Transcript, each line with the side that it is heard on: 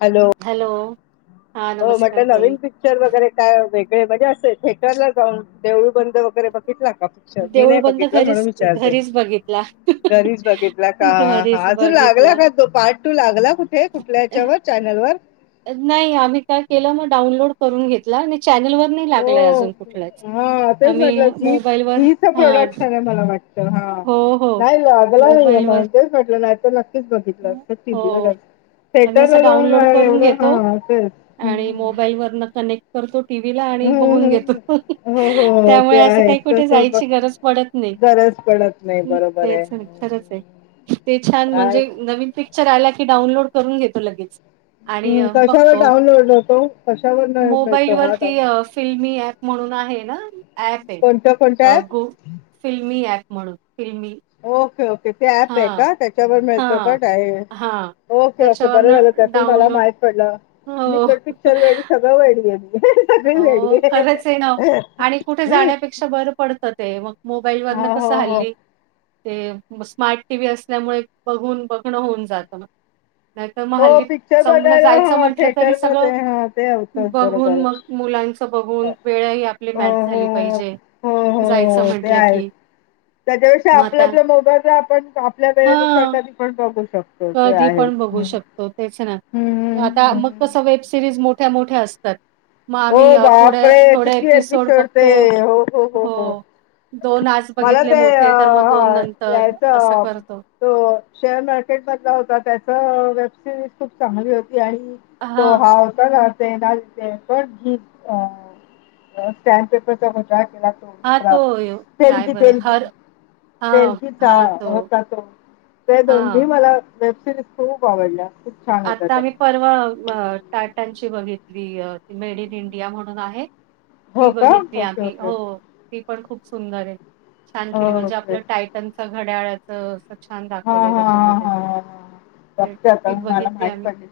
left: Hello.
right: Hello. हा
left: हो
right: नमस्कार
left: म्हटलं
right: ताई
left: नवीन पि क्चर वगैरे काय वेगळे म्हणजे असे थेटरला जाऊन देऊळ बंद वगैरे बघितला का? च मी
right: देऊळ
left: नाही
right: बंद
left: बघितलं म्हणून
right: घरीच
left: विचारते.
right: घरीच बघितला.
left: घरीच बघितला का हा
right: घरीच
left: अजून लागला
right: बघितला
left: का तो पार्ट? टू लागला कुठे कुठल्या
right: अ,
left: याच्यावर चॅनल वर?
right: नाही आम्ही काय केलं म डाउनलोड करून घेतला आणि चॅनल वर नाही लागलाय
left: हो
right: अजून कुठलाच.
left: तेच
right: आम्ही
left: म्हटलं जी
right: मोबाईलवर
left: जी चा
right: हा
left: प्रोडक्शन आहे मला वाटतं
right: हो हो
left: नाही ला गला नाहीेये
right: मोबाईलवर
left: म्हणून तेच म्हटलं नाही तर नक्कीच बघितलं असं टी व्ही वरचं.
right: आही असं डाउनलोड करून घेतो
left: तेच
right: आणि
left: हम्म
right: मोबाईल वरनं कनेक्ट करतो टीव्ही ला आणि
left: हं,
right: बघून
left: हं.
right: घेतो
left: हो, हो.
right: त्यामुळे
left: ते
right: असं काही
left: आहेच.
right: कुठे
left: तसं बघ
right: जायची गरज पडत नाही
left: गरज पडत नाही. बरोबर आहे.
right: तेच नाही खरंच आहे ते छान
left: काय
right: म्हणजे नवीन पिक्चर आला की डाऊनलोड करून घेतो लगेच. आणि
left: हं. कशावर
right: बघतो
left: डाउनलोड होतो? कशावर न मिळतो हा
right: मोबाईलवरती
left: डाउन
right: फिल्मी ऍप म्हणून आहे ना ऍप आहे
left: कोणत्या कोणत्या
right: अ
left: ॲप?
right: गु फिल्मी ऍप म्हणून फिल्मी.
left: Okay okay. ते ते ऍप
right: हा
left: आहे का त्याच्यावर
right: हा
left: मिळतो का
right: हा.
left: डायरेक्ट ओके ओके बरं झालं
right: त्याच्यावरन
left: त्यातून मला
right: डाउनलोड
left: माहित पडला मी
right: हो
left: तर पिक्चर वेडी सगळं वेडी आहे मी. सगळी वेडी
right: हो खरंच आहे ना. आणि कुठे जाण्यापेक्षा बरं पडतं ते मग मोबाईल वरनं
left: हां,
right: कसं
left: हो, हो.
right: हल्ली ते स्मार्ट टी व्ही असल्यामुळे बघून बघणं होऊन जातं न. नाहीतर म
left: हो
right: हल्ली
left: पिक्चर
right: समजा
left: बघायला
right: जायचं
left: हां,
right: म्हंटलं तरी सगळं
left: थिएटरमध्ये हां, ते होतंच
right: बघून
left: बरोबर.
right: मग मुलांच बघून वेळ ही आपली
left: हो,
right: मॅच झाली
left: हो,
right: पाहिजे
left: हो, हो,
right: जायचं
left: हो, ते
right: म्हटलं
left: आहेच.
right: की.
left: त्याच्यापेक्षा
right: मग
left: आपल्या
right: आता
left: आपल्या मोबाईला आपण आपल्या वेळेनुसार
right: हा
left: कधी पण बघू शक
right: कधी पण बघू शक तो तेच ना
left: हं. हं,
right: आता मग तर
left: हं.
right: सगळे सिरीज मोठ्या मोठ्या असतात. म आम्ही
left: हो
right: थोड्या
left: बापरे!
right: थोड्या
left: किती
right: एपिसोड
left: ते
right: बघतो
left: हो,
right: हो. दोन आज
left: मला
right: बघितले
left: ते अ,
right: मोठे तर म दोन
left: ह
right: नंतर असं
left: याचं
right: करतो.
left: तो शेअर मार्केट मधला होता त्याचा वेबसिरीज खूप चांगली होती आणि तो हा होता ना. [unintelligible] [unintelligible] अ स्टॅमप पेपरचा वजा केला तो
right: हा तो
left: दुसराच
right: यो काय
left: पेलकी
right: बरं
left: तेलकी.
right: हर हा
left: तेलकिचा
right: हा तो
left: होता तो ते दोन्ही
right: हा.
left: मला वेब सिरीज खूप आवडल्या. खूप छान होत्या
right: आता
left: त्या
right: आम्ही परवा म टाटांची बघितली अ ती मेड इन इंडिया म्हणून आहे ती
left: हो का
right: बघितली
left: ओके
right: आम्ही
left: ओके
right: हो ती पण खूप सुंदर आहे छान केली म्हणजे
left: ओके
right: आपलं टाय टनचा घड्याळचं असं छान
left: हा
right: दाखवलंय
left: हा
right: त्याच्यामध्ये. ते ती
left: तम मला
right: बघितली
left: माहित
right: आम्ही.
left: पडेल.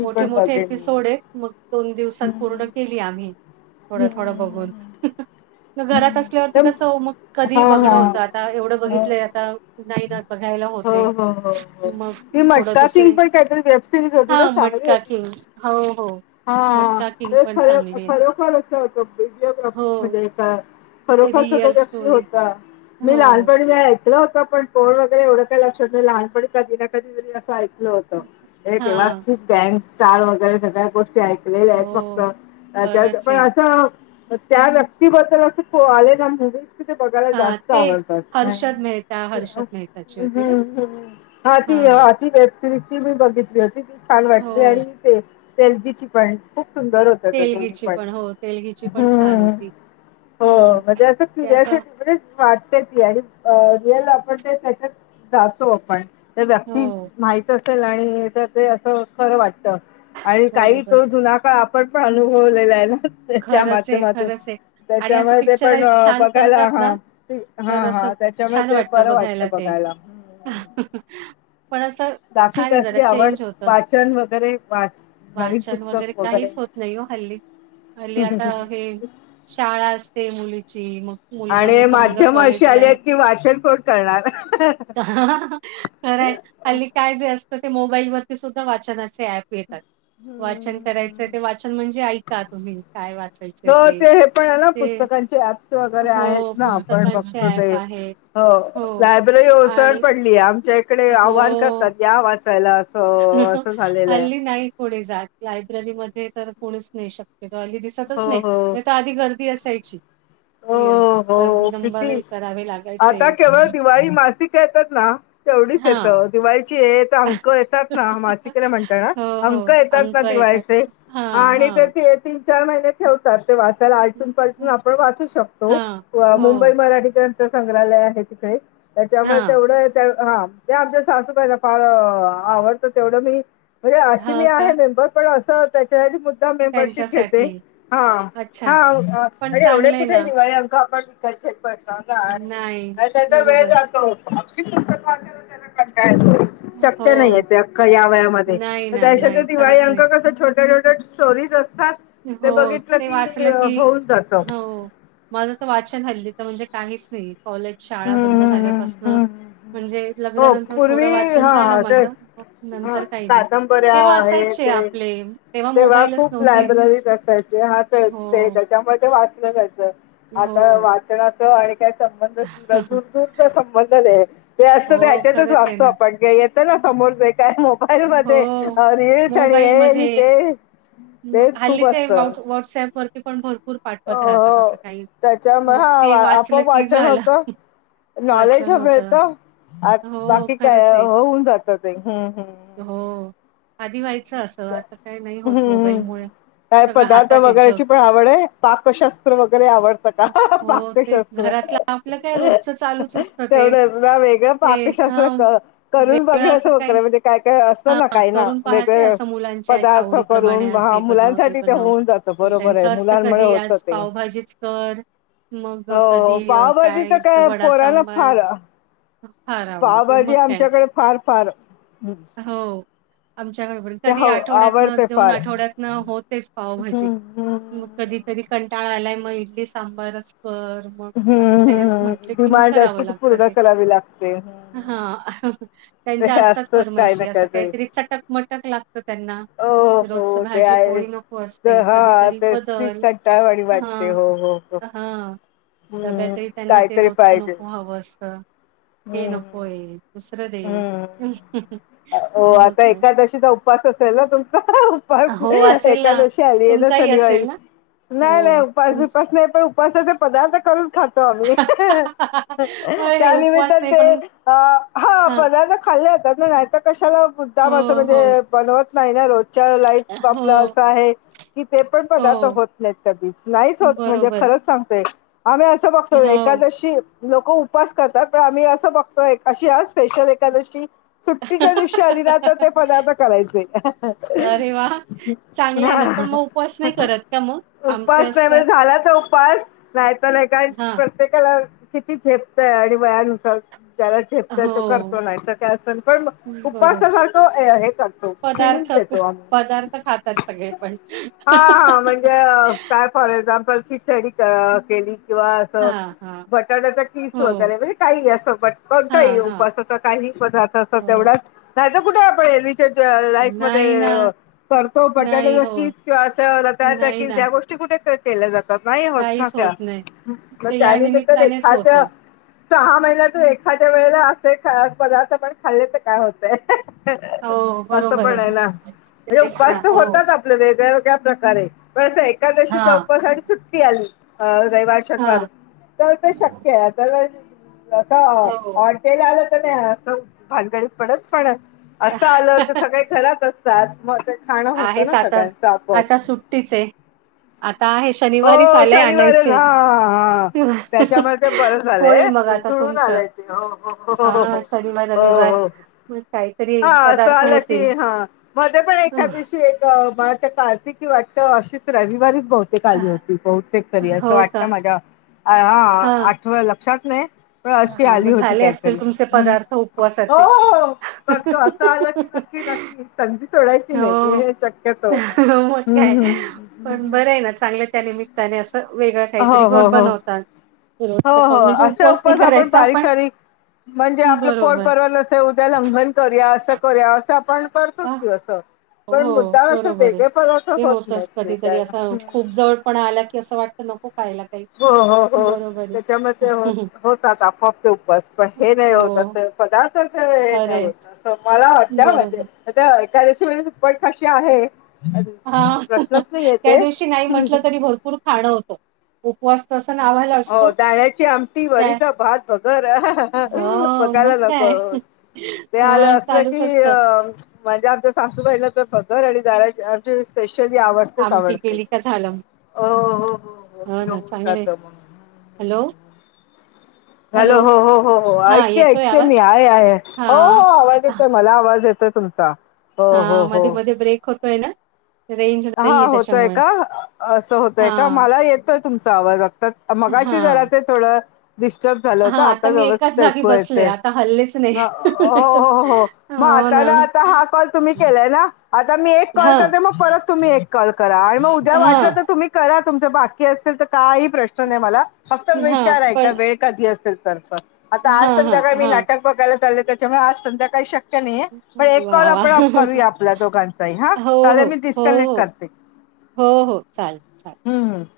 right: मोठे मोठे एपिसोड आहेत मग दोन दिवसात पूर्ण
left: हम्म,
right: केली आम्ही. थोडं
left: हम्म,
right: थोडं बघून.
left: हम्म,
right: मग
left: हम्म,
right: घरात
left: हम्म.
right: असल्यावरती कसं मग
left: तर-
right: कधी
left: हा
right: बघणं
left: हा
right: होतं आता एवढं
left: हो
right: बघितलंय आता नाही ना. बघायला [unintelligible]
left: हो हो हो हो
right: मग
left: त
right: थोडं
left: मटका थिंग
right: दुसरे
left: पण काहीतरी [unintelligible] ना
right: हा
left: चांगली
right: मटका
left: होती
right: किंग हो हो.
left: हा
right: मटका किंग
left: खर
right: पण चांगली आहे.
left: खरोखर असं होतं व्हिडिओग्राफी
right: हो
left: म्हणजे खरोखरच तो
right: रिअल
left: व्यक्ती
right: स्टोरी
left: होता मी
right: हो.
left: लहानपणी मी ऐकलं होतं पण बोर्ड वगैरे एवढं काय लक्ष लहानपणी कधी ना कधीतरी असं ऐकल होत तेव्हा
right: हा
left: खूप गॅग स्टार वगैरे सगळ्या गोष्ट मी त्या ऐकलेल्या आहेत
right: हो,
left: फक्त
right: खरंच
left: पण
right: आहे.
left: अस त्या व्यक्ती ती बद्दल असं आले ना मु [unintelligible] ते बघायला
right: हां,
left: जास्त
right: ते
left: आवडतात नाय.
right: हर्षद मेहता, हर्षद मेहताची होती ना?
left: हां ती हां ती बे ते रेसिपी मी बघितली होती ती छान वाटली आणि
right: हो.
left: ते तेलची पण खूप सुंदर होती. [unintelligible] दोन्ही
right: तेलगीची
left: पण
right: हो, तेलगीची पण छान
left: हम्म.
right: होती.
left: हो
right: हं.
left: म्हणजे असं
right: ते आता
left: फिरायसाठी म्हणजे वाट [unintelligible] रियल आपण त्याच्यात जातो आपण त्या व्यक्ती
right: हो,
left: माहित अस [unintelligible] ते अस खर वाटत आणि काही
right: बरोबर.
left: तो जुना काळ आपण पण अनुभवलेला आहे ना त्या
right: खरंच आहे,
left: माध्यमातून.
right: खरंच आहे. आणि असं
left: त्याच्यामुळे ते पण
right: पिक्चराईज छान
left: बघायला
right: करतात ना,
left: हां
right: तर
left: हां
right: असं
left: हां त्याच्यामुळे ते बरं वाटतं बघायला.
right: ह [unintelligible] पण असं
left: ग्राफिक
right: छानय जरा
left: असली आवड
right: चेंज होत
left: वाचन वगैरे वाच नवीन
right: वाचन वगैरे
left: पुस्तक
right: काहीच होत नाही हो हल्ली हल्ली आता हे शाळा असते मुलीची मग मुलगा
left: आणि
right: मोठा मुलगा
left: माध्यम अशी
right: कॉलेजला
left: आली आहेत
right: आहे.
left: की वाचन कोण करणार
right: खरय हल्ली काय जे असतं ते मोबाईल वरती सुद्धा वाचनाचे ऍप येतात. वाचन करायचंय
left: हम्म
right: ते वाचन म्हणजे ऐका तुम्ही.
left: हो ते हे पण आहे ना पुस्तकांचे ऍप्स वगैरे
right: हो
left: आहेत ना आपण
right: पुस्तकांचे
left: बघतो
right: ऍप
left: ते.
right: आहेत
left: हो लायब्ररी ओसड
right: आणि
left: पडलीये आमच्या इकडे आव्हान करतात
right: हो
left: या वाचायला. असं असं झालेलं आहे
right: हल्ली नाहीच. कुणी जात लायब्ररीमध्ये तर कोणीच नाही शक्यतो हल्ली दिसातच
left: हो
right: नाही नाहीतर आधी गर्दी असायची.
left: हो
right: हे तर
left: हो
right: नंबर
left: किती
right: हे करावे लागायचे.
left: आता केवळ दिवाळी मासिक येतात ना तेवढीच येत
right: हां.
left: दिवाळीची येत अंक येतात ना मासिक म्हणता येणार
right: हो,
left: अंक
right: हो.
left: येतात ना
right: अंक येतात.
left: दिवाळीचे. हां आणि [unintelligible] तीन चार महिने ठेवतात ते वाचायला. आलटून पालटून
right: हं,
left: आपण वाचू शकतो
right: हां. हो.
left: मुंबई मराठी त्यांचं संग्रहालय आहे तिकडे त्याच्यामुळे
right: हां.
left: तेवढं हां ते आमच्या सासूबाईला फार आवडतं तेवढं मी म्हणजे अशी मी
right: हो
left: आहे
right: का?
left: मेंबर पण असं मुद्दाम मेबरशीप घेते
right: त्यांच्यासाठी.
left: हां
right: अच्छा.
left: हां
right: पण
left: अरे एवढे
right: चांगलं आहे
left: कुठ
right: ना.
left: काही अंक पण क [unintelligible] पण
right: नाही.
left: आणि त्याचा वेळ
right: बरोबर
left: जातो अगदी पुस्तक वाचायला कंटाळा येतो
right: आहे.
left: शक्य नाही य
right: हो.
left: ते अख्ख या वयामध्ये
right: नाही
left: तर
right: ना,
left: त्याच्यात
right: नाही.
left: दिवाळी
right: खरंच
left: अंक
right: नाही.
left: कसं छोट्या छोट्या स्टोरीज असतात ते
right: हो.
left: बघितलं
right: ते
left: की
right: वाचलं की
left: होऊन जात.
right: हो. माझं तर वाचन हल्ली तर, म्हणजे काहीच नाही, कॉलेज शाळा बंद झाल्यापासन म्हणजे
left: हो
right: लग्नानंतर थोडं
left: पूर्वी
right: वाचन झालं
left: हा ते
right: माझं, मग नंतर काही नाही,
left: कादंबऱ्या
right: तेव्हा
left: आहे
right: असायचे
left: ते
right: आपले
left: तेव्हा
right: मोबाईलच
left: खूप
right: नव्हते.
left: लायब्ररीत असायचे ह
right: हो,
left: त्याच्यामध्ये वाचल जायचं, आता
right: हो.
left: वाचनाच आणि संबंध, दूर दूरचा संबंध नाही, ते अस
right: हो,
left: त्याच्यातच
right: खरंच आहे
left: वाचतो
right: ना.
left: आपण येतं ना समोरच, काय मोबाईल
right: हो,
left: मध्ये रीलस, आणि हे आणि
right: मोबाईलमध्ये
left: ते
right: मग
left: तेच
right: हल्ली
left: खूप
right: ते,
left: असत अ
right: [unintelligible] व्हॉट्सअप वरती पण भर भपूर पाठवत राहतात,
left: हो.
right: असं काही.
left: त्याच्यामुळे
right: मग ते
left: हा
right: वाचलं
left: आपोआप
right: की
left: वाचन
right: झालं.
left: होतं नॉलेज
right: वाचन
left: मिळत,
right: होतं. हो,
left: बाकी काय
right: खरंच आहे.
left: होऊन जात ते्, हम हम.
right: हो, आधी व्हायचं असं, आता काय नाही होत
left: हम्म
right: मोबाईलमुळे.
left: काय
right: सगळं
left: पदार्थ
right: हातात आहे जग.
left: वगैरेची पण आवड आहे, पाकशास्त्र वगैरे आवडतं का?
right: हो हो, ते
left: पाकशास्त्र
right: घरातलं आपलं काय रोजचं चालूच असतं ते.
left: तेवढंच ना, वेगळं
right: ते
left: पाकशास्त्र
right: हं
left: करून
right: वेगळं
left: बघयच
right: असं
left: होत
right: काही
left: काय काय असतं ना,
right: हां
left: काही ना,
right: करून पाहते
left: वेगळ
right: असं मुलांच्या
left: पदार्थ
right: आवडीप्रमाणे
left: करून,
right: आज
left: हा,
right: हे बनव
left: मुलांसाठी, ते
right: बनव.
left: होऊन जातं
right: मग
left: बरोबर आहे,
right: त्यांचं असतं
left: मुलांमुळे
right: कधी
left: होत
right: आज
left: ते
right: पावभाजीच कर, मग
left: हो
right: कधी
left: पावभाजी
right: काय
left: तर
right: अस वडा
left: पोरांना
right: सांबार
left: फार
right: फार आवडते,
left: पावभाजी
right: मग काय
left: आमच्याकडे फार फार
right: हो, आमच्या बरोबर,
left: ते
right: कधी
left: हव-
right: आठवड्यातन
left: आवडते
right: दोन
left: फार हम्म
right: आठवड्यातनं, होतेच पावभाजी.
left: हम्म
right: मग
left: हम्म.
right: कधीतरी कंटाळ आलाय, मग इडली सांबारच कर. मग असं
left: हम्म्
right: काही असं
left: हम,
right: म्हटलं की मग
left: डिमांड असते ती पूर्ण करावी लागते.
right: हा, त्यांच्या
left: ते
right: असतात
left: असतच
right: पर
left: काही
right: अस
left: ना
right: काहीतरी चटकमटक लागत, त्यांना,
left: हो
right: रोज
left: हो ते
right: भाजी पोळी
left: आहेच.
right: नको अस
left: हा, तेच तीस कंटाळवाणी वाटते हो, हो हो.
right: हा,
left: हम्म
right: डब्याही त्यांना ते
left: काहीतरी
right: रोजचं
left: पाहिजे
right: नको हवं असतं, हे
left: हम्म
right: नक होय, दुसर दे
left: हम्म. हो,
right: मग
left: आता
right: काय.
left: एकादशीचा उपवास असेल ना तुमचा? उपास,
right: हो, असेल ना.
left: एकादशी आली आहे ना
right: तुमचाही असेल
left: शनिवारी,
right: ना?
left: नाही नाही,
right: हो.
left: उपास
right: तुमच
left: बिपास नाही पण उपासाचे पदार्थ करून खात [unintelligible]
right: अरे, उपवास
left: त्यानमिताणे
right: नाही पण
left: ते अ हा
right: हां.
left: पदार्थ खाल्लं जातात ना, नाही तर कशाला
right: हो,
left: मुदाम असं,
right: हो.
left: म्हणजे बनवत नाही ना, रोजच्या लाई बा पलं
right: हो,
left: असं आहे कि ते पण पदार्थ
right: हो.
left: होत नाहीत कधीच, नाहीच होत, म्हणजे
right: बरोबर.
left: खरंच सांगतोय आम्ही असं बघतो,
right: हो.
left: एखकादशी लोक उपास करतात, पण आम्ही असं बघतो एका स्पेशल एखादशी सुट्टीच्या दिवशी आली ना तर ते पदार्थ करायचे.
right: अरे वाह! चांगलं आहे ना, पण
left: हा,
right: मग उपवास नाही करत का मग? आमचे
left: उपास [unintelligible] नाही म
right: असतात
left: झाला तर उपवास नाही तर, हे काय
right: हां.
left: प्रत्येकाला किती झेपतय, आणि वयानुसार ज्याला झेप तर तो
right: हो,
left: करतो, नाही तर [unintelligible] का पण
right: बरोबर.
left: उपवासासारखो हे करतो. फिलिंग
right: पदार्थ,
left: देतो आम्ही
right: पदार्थ खातात सगळे पण.
left: हा हा म्हणजे, काय फॉर एक्झाम्पल खीचडी केली किंवा असं
right: हां, हां.
left: बटाट्याचा कीस
right: हो.
left: वगैरे, म्हणजे काही असं बट
right: हां, हां.
left: उपासाचं काही पदार्थ अस
right: हो.
left: तेवढंच, नाहीतर कुठ आपण एरवी लाईट
right: नाही
left: मध्ये,
right: ना.
left: करतो
right: नाही
left: बटाट्याचा कीस
right: होत.
left: किंवा अस रताळ्याचा
right: नाही
left: किस
right: ना.
left: या गोष्टी कुठे केल्या जातात, नाही होत ना
right: काहीच
left: त्या,
right: नाही.
left: मग
right: ते या
left: त्यानिमिताणे
right: निमित्तानेच
left: एखाद्या
right: होतं.
left: सहा महिन्यातून एखाद्या वेळेला असे पदार्थ पण खाल्ले काय होतय
right: हो,
left: असं
right: बरोबर
left: पण आहे ना हे
right: तेच ना.
left: उपास तर
right: हो.
left: होतात वेगळ्या वेगळ्या प्रकार आहे तसं एकादशीचा
right: हां,
left: उपास आणि सुट्टी आली अ रविवार शनिवार आहे
right: हां.
left: तर ते शक्य आहे तर असं अ
right: हो.
left: [unintelligible] नाही असं भानकडी पडत पडत असं आलं तर सगळे घरात असतात म ते खाणं होतं
right: आहेच
left: ना
right: आता.
left: सगळ्यांचं आपोआप.
right: आता सुट्टीच आहे. आता हे शनिवारीच
left: हो
right: आलंय
left: शनिवारी
right: आणायचे.
left: हा हा त्याच्याम ते बर
right: होईल
left: झालंय
right: मग आता
left: जुळून
right: तुमचं
left: आलाय ते.
right: हा शनिवार
left: हो
right: रविवार
left: हो.
right: म
left: हा असं आलं की हा. मध्ये पण एखादशी एक मला वाटतं कार्तिक की वाटतं अशीच रविवारीच बहू तेक आली होती बहुतेक तरी
right: हो
left: असं
right: का
left: वाटतं माझ्या आ आ
right: हा
left: आठव लक्षात नाही. पण अशी
right: हा
left: आली
right: मग
left: होती
right: झाले
left: काहीतरी
right: असतील तुमचे
left: हम्म
right: पदार्थ उपवासाचे.
left: हो. तर तो असं आल की नक्की जा
right: हो
left: ती संधी सोडायची नाही की हे शक्यतो
right: मग
left: हम्म
right: काय
left: हम्म
right: पण
left: हम्म.
right: बरं आहे ना चांगल्या त्या निमित्ताने असं वेगळा काहीतरी
left: हो हो हो
right: बनवतात. रोजच
left: हो हो
right: खाऊन म्हणजे
left: असं
right: उपवास नाही
left: उपास आपण
right: करायचा
left: बारीक
right: पण
left: सारीक म्हणजे आपलं पोड
right: बरोबर
left: परवा नसे उद्या लंघन करूया असं करूया असं आपण करतोस की असं. पण
right: हो
left: मुद्दा असं
right: बरोबर आहे.
left: वेगळा फळाचा
right: ते
left: होत नाहीत ते त्याला हम्म.
right: पण आला की असं वाटतं नको खायला काही.
left: हो हो हो
right: बरोबर आहे.
left: त्याच्यामध्ये हो होतात, आपोआपचे उपास पण हे नाही
right: हो
left: होत असं पदार्थचे हे नाही
right: खरंय
left: होत असं मला [unintelligible] म्हणजे
right: बरोबर
left: आता एकादशी वरी दुप्पट खाशी आहे.
right: हा
left: प्रश्नच नाही
right: त्या
left: येते
right: दिवशी नाही म्हटलं तरी भरपूर खाणं होतो.
left: हो दाण्याची आमटी,
right: त्या
left: वरीचा भात, भगर आहाँ हा हा
right: हो मग
left: बघायला
right: काय.
left: [unintelligible] ते
right: अ
left: आलं असलं
right: चालूच
left: की अ
right: असतं
left: म्हणजे आमच्या सासूबाईला तर भगर आणि दाराची आमची स्पेशली आवड तेच
right: आमटी
left: आवडते
right: केली का झालं.
left: ओ हो हो ते
right: ना
left: होऊन
right: चांगलंय
left: जातं मंग.
right: हॅलो.
left: हॅलो हो हो हो हो
right: हा
left: ऐकते
right: येतोय
left: ऐकते मी
right: आवाज
left: आहे आहे. हो हो
right: हा.
left: आवाज येतोमला आवाज येतोय तुमचा. हो हो
right: हा
left: हो
right: मध्ये मध्ये ब्रेक होतोय ना. रेंज
left: हा
right: नाहीये
left: होतोय
right: त्याच्यामुळे
left: का असं
right: हा
left: होतय का मला येतोय तुमचा आवाज आता मगाशी
right: हा.
left: जरा ते थोडं डिस्टर्ब झालं होतं आता व्यवस्थित ऐकू येतेय‌‌.
right: हल्लेस
left: हा ओ हो हो हो हो. म आता ना आता हा कॉल तुम्ही केलाय ना आता मी एक कॉल
right: हां,
left: करते मग परत तुम्ही एक कॉल करा आणि मग
right: हं.
left: उद्या वाटलं तर
right: हां,
left: तुम्ही करा तुमचा बाकी असेल तर काही प्रश्न नाही मला. फक्त
right: हां.
left: विचारायच
right: पण
left: वेळ कधी असेल तरफ आता आज
right: हां, हां,
left: संध्याकाळी मी
right: हां.
left: नाट बघायला चालले त्याच्यामुळे आज संध्याकाळी शक्य शक्य ‌नाही आहे पण एक कॉल
right: वाह,
left: आपण
right: वाह!
left: करूया आपल्या दोघांचाही हा.
right: हो, हो.
left: चालेल मी‌
right: हो,
left: डिस्कनेक्ट
right: हो.
left: करते.
right: हो हो चालेल चालेल.
left: हम्म हम्म.